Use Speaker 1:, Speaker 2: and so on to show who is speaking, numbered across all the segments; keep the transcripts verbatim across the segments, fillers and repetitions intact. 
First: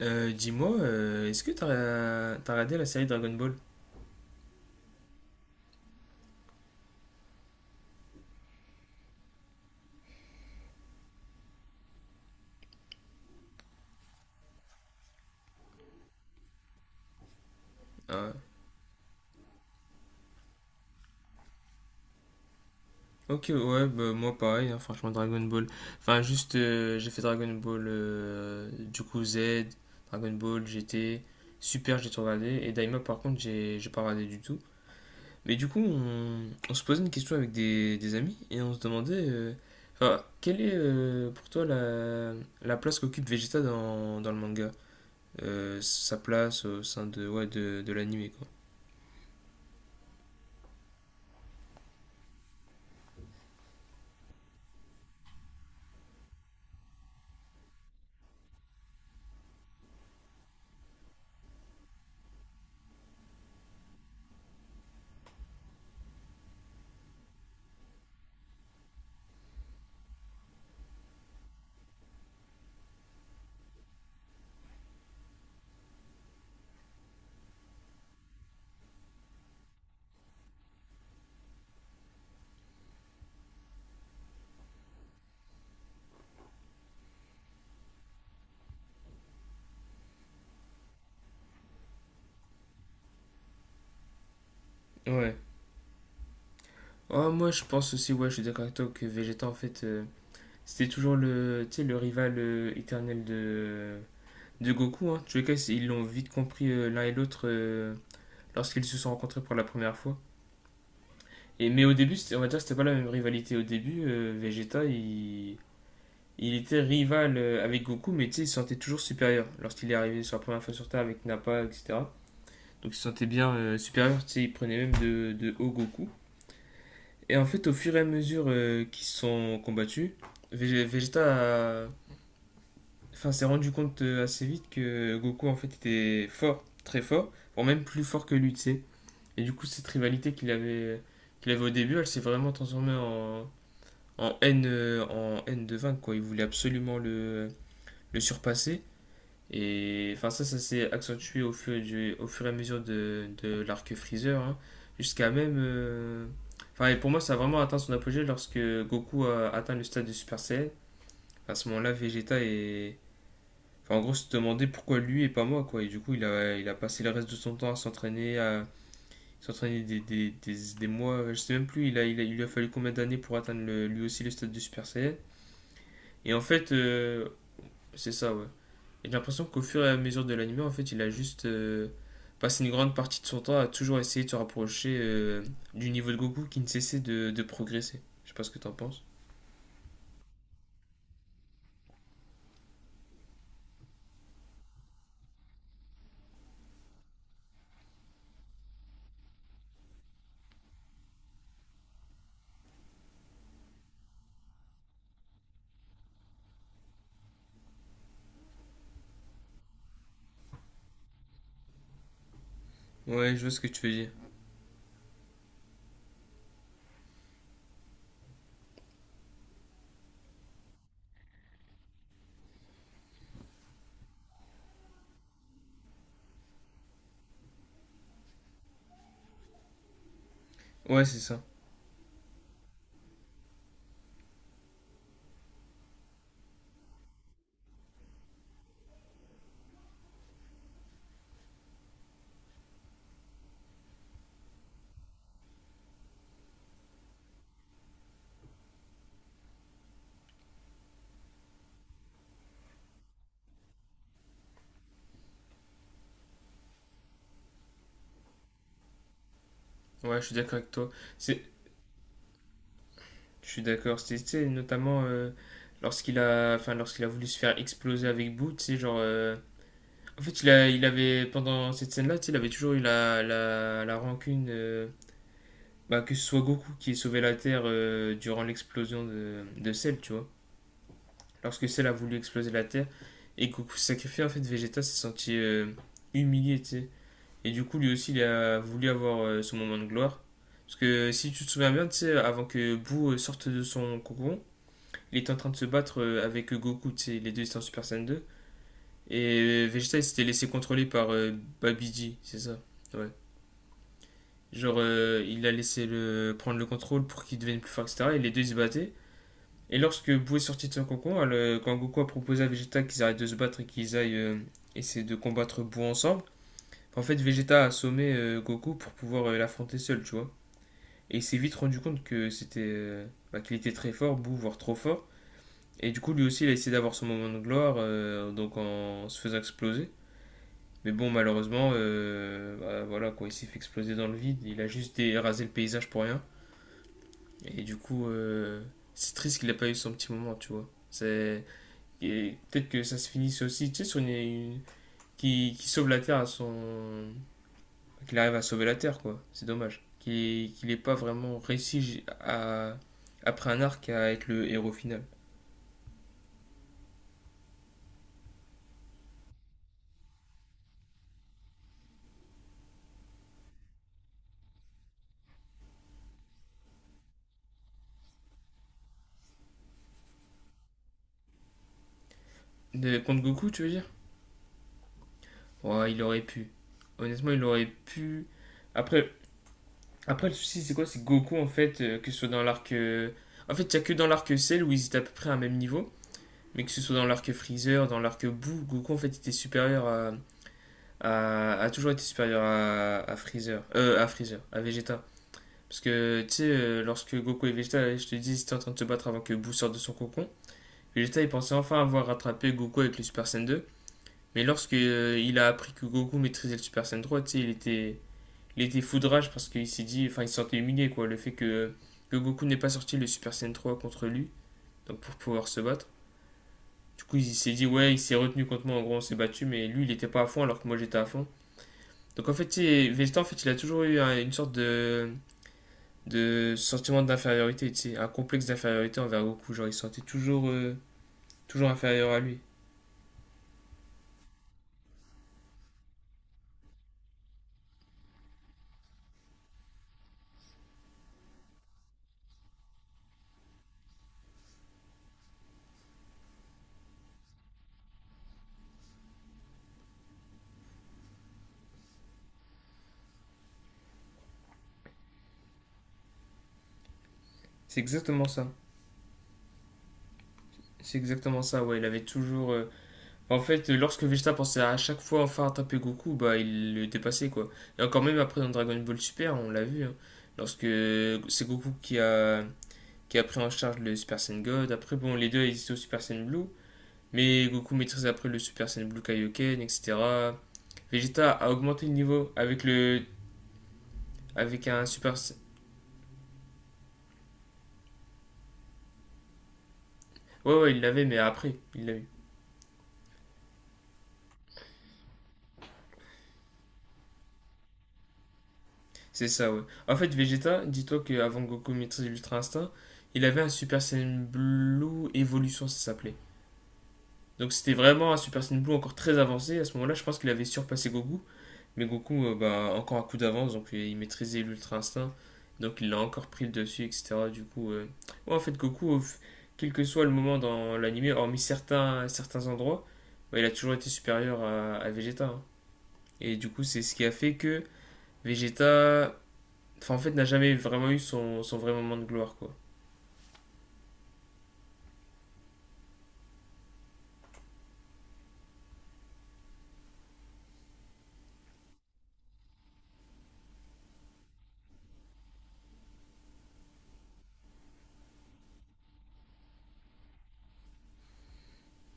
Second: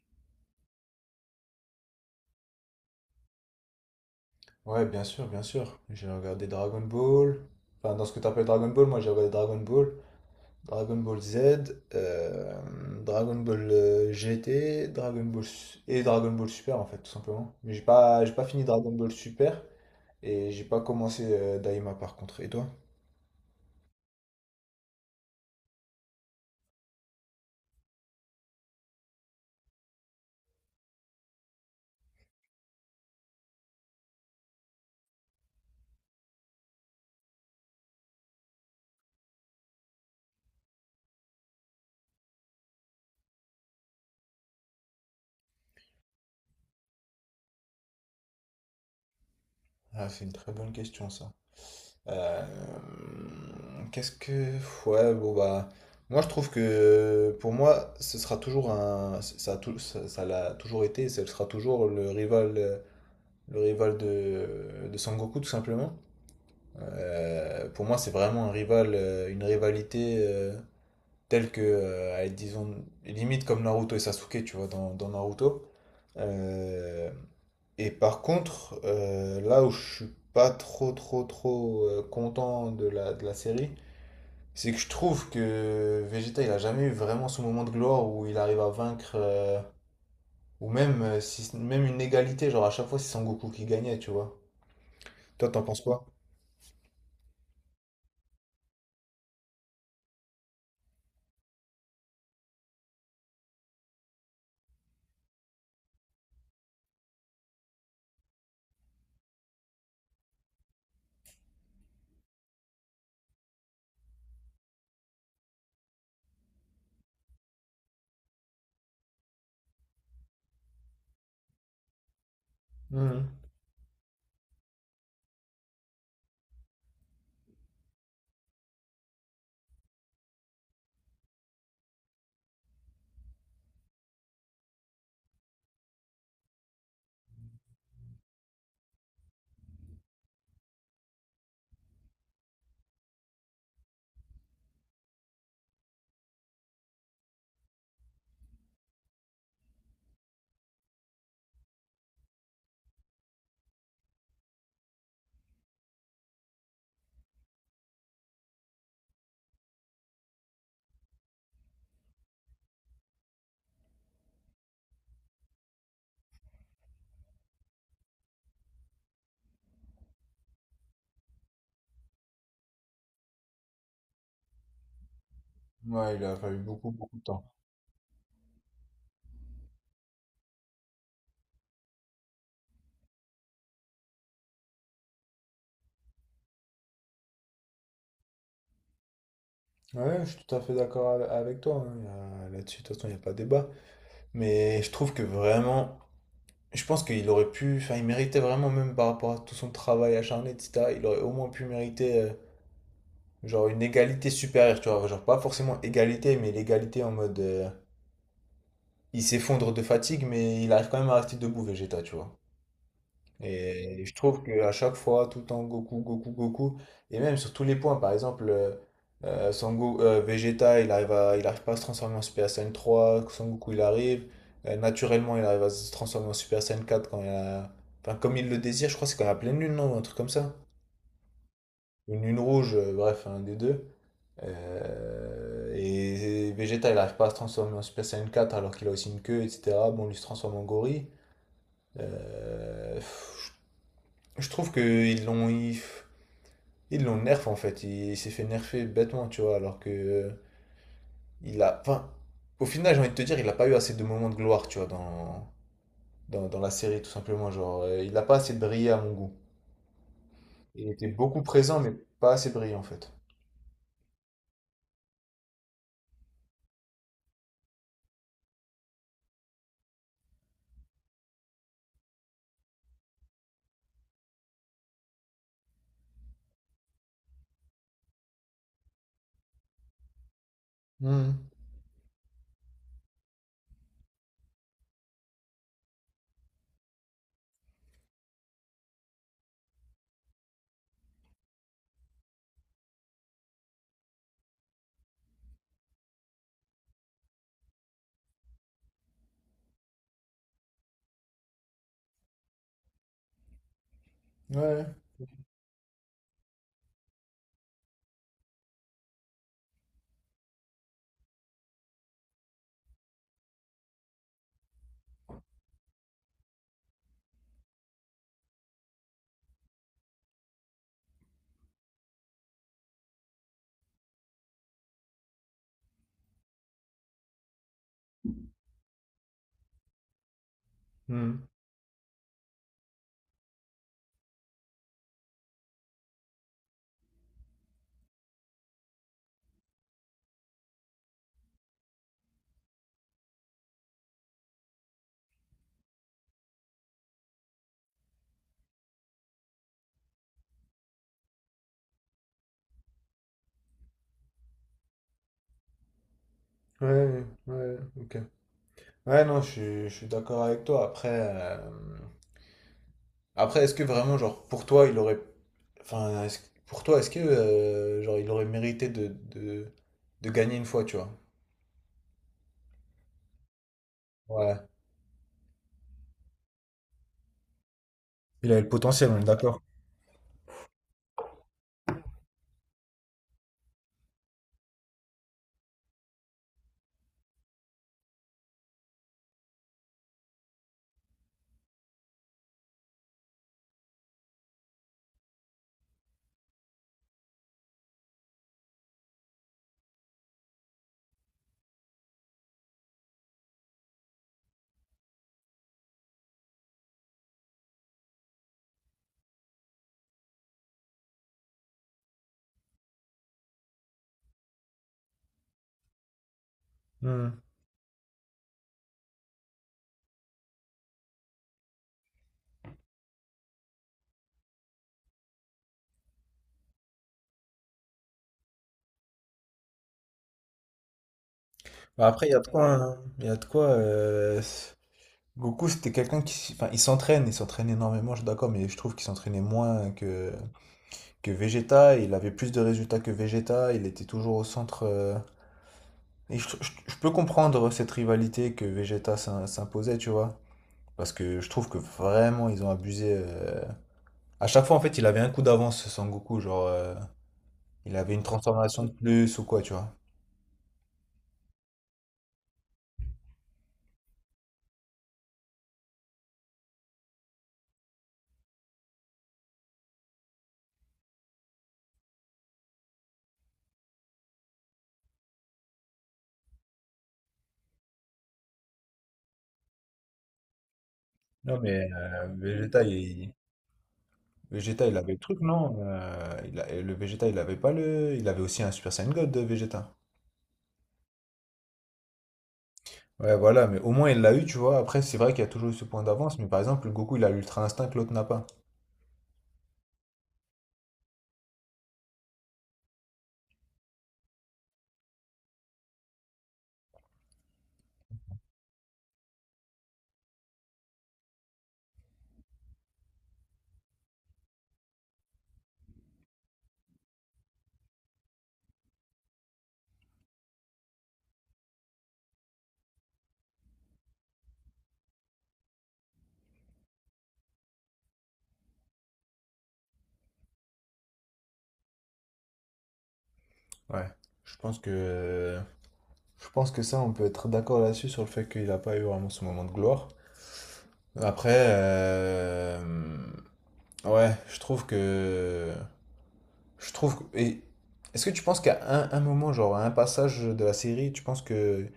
Speaker 1: Euh, dis-moi, euh, est-ce que t'as t'as regardé la série Dragon Ball?
Speaker 2: Ouais, bien sûr, bien sûr. J'ai regardé Dragon Ball. Enfin, dans ce que tu appelles Dragon Ball, moi j'ai regardé Dragon Ball, Dragon Ball Z, euh, Dragon Ball euh, G T, Dragon Ball Su- et Dragon Ball Super en fait, tout simplement. Mais j'ai pas, j'ai
Speaker 1: Ah,
Speaker 2: pas fini Dragon Ball Super et j'ai pas commencé euh, Daima par contre. Et toi?
Speaker 1: ok, ouais, bah, moi pareil, hein, franchement Dragon Ball. Enfin, juste, euh, j'ai fait Dragon Ball euh, du coup Z, Dragon Ball G T, super, j'ai tout regardé. Et Daima, par contre, j'ai j'ai pas regardé du tout. Mais du coup, on, on se posait une question avec des, des amis et on se demandait, euh, enfin, quelle est euh, pour toi la, la place qu'occupe Vegeta dans, dans le manga? Euh, sa place au sein de, ouais, de, de l'anime, quoi.
Speaker 2: Ah, c'est une très bonne question ça. Euh, qu'est-ce que. Ouais, bon, bah. Moi, je trouve que pour moi, ce sera toujours un. Ça a tou- ça, ça l'a toujours été, et ce sera toujours le rival, euh, le rival de, de Sangoku, tout simplement. Euh, pour moi, c'est vraiment un rival, euh, une rivalité euh, telle que, euh, elle, disons, limite comme Naruto et Sasuke, tu vois, dans, dans Naruto. Euh, et par contre, euh, là où je suis pas trop trop trop euh, content de la, de la série, c'est que je trouve que Vegeta il a jamais eu vraiment son moment de gloire où il arrive à vaincre euh, ou même euh, si même une égalité, genre à chaque fois c'est Son Goku qui gagnait, tu vois.
Speaker 1: Ouais.
Speaker 2: Toi t'en penses quoi?
Speaker 1: Oh, moi je pense aussi, ouais, je suis d'accord avec toi que Vegeta en fait euh, c'était toujours le, tu sais, le rival euh, éternel de, de Goku. Hein. En tous les cas, c'est- ils l'ont vite compris euh, l'un et l'autre euh, lorsqu'ils se sont rencontrés pour la première fois. Et, mais au début, c'était- on va dire que c'était pas la même rivalité. Au début, euh, Vegeta il, il était rival euh, avec Goku, mais tu sais, il se sentait toujours supérieur lorsqu'il est arrivé sur la première fois sur Terre avec Nappa, et cetera. Donc il se sentait
Speaker 2: Mhm.
Speaker 1: bien euh, supérieur, tu sais, il prenait même de, de haut Goku. Et en fait, au fur et à mesure euh, qu'ils se sont combattus, Vég- Vegeta a- enfin, s'est rendu compte euh, assez vite que Goku en fait était fort, très fort, voire même plus fort que lui, tu sais. Et du coup, cette rivalité qu'il avait, qu'il avait au début, elle s'est vraiment transformée en, en haine, euh, en haine de vaincre, quoi. Il voulait absolument le, le surpasser. Et enfin, ça, ça s'est accentué au fur, du, au fur et à mesure de, de l'arc Freezer, hein, jusqu'à même. euh, Enfin, et pour moi, ça a vraiment atteint son apogée lorsque Goku a atteint le stade de Super Saiyan. À ce moment-là, Vegeta est. Enfin, en gros, se demandait pourquoi lui et pas moi, quoi. Et du coup, il a, il a passé le reste de son temps à s'entraîner, à s'entraîner des, des, des, des mois, je sais même plus, il a, il a- il lui a fallu combien d'années pour atteindre le- lui aussi le stade de Super Saiyan.
Speaker 2: Ouais, il
Speaker 1: Et
Speaker 2: a
Speaker 1: en
Speaker 2: fallu
Speaker 1: fait,
Speaker 2: beaucoup beaucoup de
Speaker 1: euh,
Speaker 2: temps.
Speaker 1: c'est ça, ouais. Et j'ai l'impression qu'au fur et à mesure de l'anime, en fait, il a juste euh, passé une grande partie de son temps à toujours essayer de se rapprocher euh, du niveau de Goku qui ne cessait de, de progresser. Je sais pas ce que t'en penses.
Speaker 2: Ouais, je suis tout à fait d'accord ave- avec toi, hein. Il y a- Là-dessus, de toute façon, il n'y a pas de débat. Mais je trouve que vraiment, je pense qu'il aurait pu, enfin, il méritait vraiment, même par rapport à tout son travail acharné, et cetera, il aurait au moins pu mériter, euh, genre, une égalité supérieure, tu vois, genre, pas forcément égalité, mais l'égalité en mode, euh, il s'effondre de fatigue, mais il arrive quand même à rester debout, Vegeta, tu vois.
Speaker 1: Ouais, je vois ce que tu veux
Speaker 2: Et
Speaker 1: dire.
Speaker 2: je trouve qu'à chaque fois, tout le temps, Goku, Goku, Goku, et même sur tous les points, par exemple, euh, euh, Son Go- euh, Vegeta, il arrive à- il arrive pas à se transformer en Super Saiyan trois, Son Goku, il arrive. Euh, naturellement, il arrive à se transformer en Super Saiyan quatre quand il a... Enfin, comme il le désire, je crois que c'est quand il y a pleine lune, non? Un truc comme ça.
Speaker 1: Ouais, c'est ça.
Speaker 2: Une lune rouge, euh, bref, un des deux. Euh, et, et Vegeta, il arrive pas à se transformer en Super Saiyan quatre alors qu'il a aussi une queue, et cetera. Bon, lui il se transforme en gorille. Euh, pff, je je trouve que ils l'ont. ils- ils l'ont nerf en fait. Il, il s'est fait nerfer bêtement, tu vois. Alors que, euh, il a. enfin, au final, j'ai envie de te dire, il n'a pas eu assez de moments de gloire, tu vois, dans, dans, dans la série, tout simplement. Genre, euh, il n'a pas assez brillé à mon goût.
Speaker 1: Ouais, je suis d'accord avec toi.
Speaker 2: Il était beaucoup
Speaker 1: C'est,
Speaker 2: présent, mais pas assez brillant en fait.
Speaker 1: je suis d'accord. C'est, tu sais, notamment euh, lorsqu'il a, enfin, lorsqu'il a voulu se faire exploser avec Boo, tu sais, genre. euh, En fait, il a, il avait pendant cette scène-là, tu sais, il avait toujours eu la, la, la rancune. euh, bah, que ce soit Goku qui ait sauvé la Terre euh, durant l'explosion de, de Cell, tu vois.
Speaker 2: Hmm.
Speaker 1: Lorsque celle a voulu exploser la Terre et Goku s'est sacrifié, en fait, Vegeta s'est senti euh, humilié, tu sais. Et du coup, lui aussi, il a voulu avoir euh, son moment de gloire. Parce que si tu te souviens bien, tu sais, avant que Boo euh, sorte de son cocon, il était en train de se battre euh, avec Goku, tu sais, les deux étaient en Super Saiyan deux. Et euh, Vegeta, il s'était laissé contrôler par euh, Babiji, c'est ça? Ouais. Genre,
Speaker 2: Ouais.
Speaker 1: euh, il a laissé le... prendre le contrôle pour qu'il devienne plus fort, et cetera. Et les deux, ils se battaient. Et lorsque Bou est sorti de son cocon, elle- quand Goku a proposé à Vegeta qu'ils arrêtent de se battre et qu'ils aillent euh, essayer de combattre Bou ensemble, en fait Vegeta a assommé euh, Goku pour pouvoir euh, l'affronter seul, tu vois. Et il s'est vite rendu compte que c'était euh, bah, qu'il était très fort, Bou, voire trop fort. Et du coup, lui aussi, il a essayé d'avoir son moment de gloire, euh, donc en se faisant exploser. Mais bon,
Speaker 2: Hmm.
Speaker 1: malheureusement, euh, bah, voilà, quoi, il s'est fait exploser dans le vide. Il a juste rasé le paysage pour rien. Et du coup, euh, c'est triste qu'il n'a pas eu son petit moment, tu vois. C'est Et peut-être que ça se finisse aussi, tu sais, sur une, une- qui, qui sauve la Terre à son. Qu'il arrive à sauver la Terre, quoi. C'est dommage. Qu'il qu'il ait pas vraiment réussi j- à, après un arc à être le héros final.
Speaker 2: Ouais, ouais, ok. Ouais, non, je suis, je suis d'accord avec toi. Après, euh, après, est-ce que vraiment, genre, pour toi, il aurait, enfin, est-ce- pour toi, est-ce que, euh, genre, il aurait mérité de, de, de gagner une fois, tu vois?
Speaker 1: De, contre Goku, tu veux dire?
Speaker 2: Ouais.
Speaker 1: Ouais, il aurait pu. Honnêtement, il aurait pu.
Speaker 2: Il avait le potentiel,
Speaker 1: Après,
Speaker 2: on est d'accord.
Speaker 1: après le souci, c'est quoi? C'est que Goku, en fait, euh, que ce soit dans l'arc. euh, En fait, il n'y a que dans l'arc Cell où ils étaient à peu près à un même niveau. Mais que ce soit dans l'arc Freezer, dans l'arc Boo, Goku, en fait, était supérieur à, a, a toujours été supérieur à, à Freezer, euh, à Freezer, à Vegeta. Parce que, tu sais, euh, lorsque Goku et Vegeta, je te dis, ils étaient en train de se battre avant que Boo sorte de son cocon, Vegeta, il pensait enfin avoir rattrapé Goku avec le Super Saiyan deux. Mais lorsque euh, il a appris que Goku maîtrisait le Super Saiyan trois, tu sais, il était, il était fou de rage parce qu'il s'est dit, enfin, il se sentait humilié, quoi, le fait que, que Goku n'ait pas sorti le Super Saiyan trois contre lui, donc pour pouvoir se battre. Du coup, il
Speaker 2: Hmm.
Speaker 1: s'est dit, ouais, il s'est retenu contre moi, en gros, on s'est battu, mais lui, il était pas à fond alors que moi, j'étais à fond. Donc en fait, tu sais, Vegeta, en fait, il a toujours eu un- une sorte de, de sentiment d'infériorité, tu sais, un complexe d'infériorité envers Goku. Genre, il se sentait toujours, euh, toujours
Speaker 2: Bah
Speaker 1: inférieur à
Speaker 2: après, il y
Speaker 1: lui.
Speaker 2: a de quoi, hein. Il y a de quoi, euh, Goku, c'était quelqu'un qui. s- Enfin, il s'entraîne, il s'entraîne énormément, je suis d'accord, mais je trouve qu'il s'entraînait moins que... que Vegeta. Il avait plus de résultats que Vegeta. Il était toujours au centre, euh, et je, je- je peux comprendre cette rivalité que Vegeta s'im- s'imposait, tu vois. Parce que je trouve que vraiment, ils ont abusé. euh, À chaque fois, en fait, il avait un coup d'avance, Sangoku. Genre, euh,
Speaker 1: C'est
Speaker 2: il avait une
Speaker 1: exactement ça.
Speaker 2: transformation de plus ou quoi, tu vois.
Speaker 1: C'est exactement ça, ouais. Il avait toujours. euh, En fait, lorsque Vegeta pensait à chaque fois enfin attraper Goku, bah, il le dépassait, quoi. Et encore même après dans Dragon Ball Super, on l'a vu, hein, lorsque c'est Goku qui a, qui a pris en charge le Super Saiyan God. Après, bon, les deux ils étaient au Super Saiyan Blue. Mais Goku maîtrise après le Super Saiyan Blue Kaioken, et cetera. Vegeta a
Speaker 2: Non,
Speaker 1: augmenté
Speaker 2: mais
Speaker 1: le
Speaker 2: euh,
Speaker 1: niveau avec
Speaker 2: Vegeta,
Speaker 1: le
Speaker 2: il,
Speaker 1: avec un
Speaker 2: Vegeta, il
Speaker 1: super.
Speaker 2: avait le truc, non? Euh, il a- et le Vegeta, il avait pas le. Il avait aussi un Super Saiyan God de Vegeta.
Speaker 1: Ouais, ouais, il l'avait, mais après, il l'a eu.
Speaker 2: Ouais, voilà, mais au moins il l'a eu, tu vois. Après, c'est vrai qu'il y a toujours eu ce point d'avance, mais par exemple, le Goku, il a l'Ultra Instinct que l'autre n'a pas.
Speaker 1: C'est ça, ouais. En fait, Vegeta, dis-toi qu'avant Goku maîtrise l'Ultra Instinct, il avait un Super Saiyan Blue Evolution, ça s'appelait. Donc c'était vraiment un Super Saiyan Blue encore très avancé. À ce moment-là, je pense qu'il avait surpassé Goku. Mais Goku, euh, bah, encore un coup d'avance, donc euh, il maîtrisait l'Ultra Instinct. Donc il l'a encore pris le dessus, et cetera. Du coup, euh, ouais, en fait, Goku, euh, quel que soit le moment dans l'anime, hormis certains, certains endroits, bah, il a toujours été supérieur à, à Vegeta. Hein. Et du coup, c'est ce qui a fait que Vegeta, enfin, en fait, n'a jamais vraiment eu son, son vrai moment de gloire, quoi.
Speaker 2: Ouais. Je pense que. Je pense que ça, on peut être d'accord là-dessus sur le fait qu'il n'a pas eu vraiment ce moment de gloire. Après, euh, ouais, je trouve que. Je trouve. que- Et est-ce que tu penses qu'à un, un moment, genre à un passage de la série, tu penses que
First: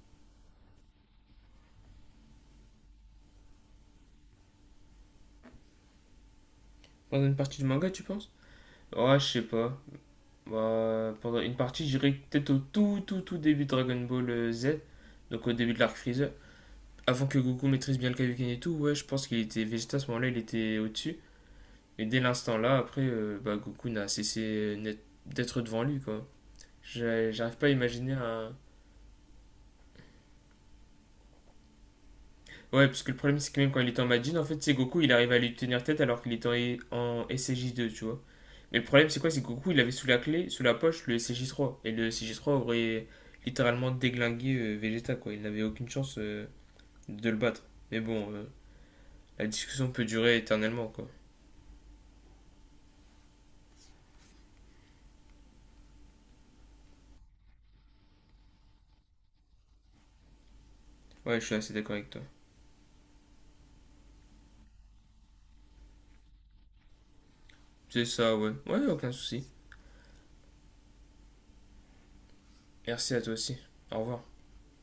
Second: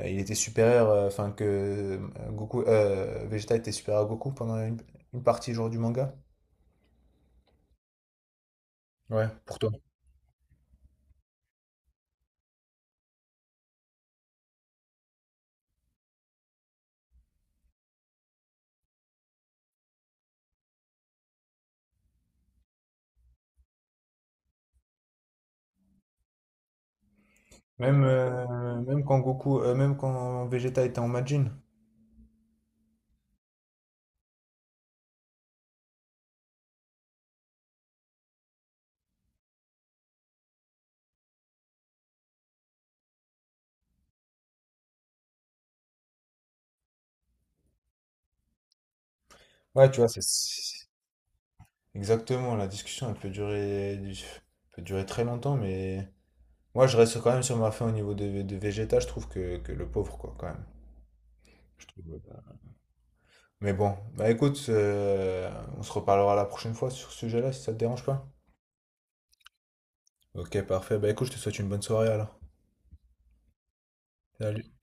Speaker 2: euh, il était supérieur, euh, enfin que euh, Goku, euh, Vegeta était supérieur à Goku pendant une, une partie genre du manga?
Speaker 1: Pendant une partie du manga, tu penses? Ouais, je
Speaker 2: Ouais,
Speaker 1: sais
Speaker 2: pour toi.
Speaker 1: pas. Bah, pendant une partie, je dirais que peut-être au tout, tout, tout début de Dragon Ball euh, Z, donc au début de l'arc Freezer. Avant que Goku maîtrise bien le Kaioken et tout, ouais, je pense qu'il était Vegeta à ce moment-là, il était au-dessus. Et dès l'instant là, après, euh, bah, Goku n'a cessé net- d'être devant lui, quoi. J'ai- J'arrive pas à
Speaker 2: Même
Speaker 1: imaginer un.
Speaker 2: euh, même quand Goku, euh, même quand Vegeta était en Majin.
Speaker 1: Ouais, parce que le problème, c'est que même quand il était en Majin, en fait, c'est Goku, il arrive à lui tenir tête alors qu'il était en, E- en S C J deux, tu vois. Mais le problème, c'est quoi? C'est que Goku, il avait sous la clé, sous la poche, le S C J trois. Et le S C J trois aurait littéralement déglingué euh, Vegeta, quoi. Il n'avait aucune chance euh, de le battre. Mais bon, euh, la discussion
Speaker 2: Ouais, tu
Speaker 1: peut
Speaker 2: vois, c'est
Speaker 1: durer
Speaker 2: c'est-
Speaker 1: éternellement, quoi.
Speaker 2: exactement. La discussion, elle peut durer, peut durer très longtemps, mais moi, je reste quand même sur ma fin au niveau de, de Vegeta. Je trouve que, que le pauvre, quoi, quand même.
Speaker 1: Ouais, je suis assez
Speaker 2: Je
Speaker 1: d'accord
Speaker 2: trouve.
Speaker 1: avec toi.
Speaker 2: Mais bon, bah écoute, euh, on se reparlera la prochaine fois sur ce sujet-là si ça te
Speaker 1: C'est
Speaker 2: dérange pas.
Speaker 1: ça, ouais. Ouais, aucun souci.
Speaker 2: Ok, parfait. Bah écoute, je te souhaite une bonne soirée alors.
Speaker 1: Merci à toi aussi. Au revoir.
Speaker 2: Salut.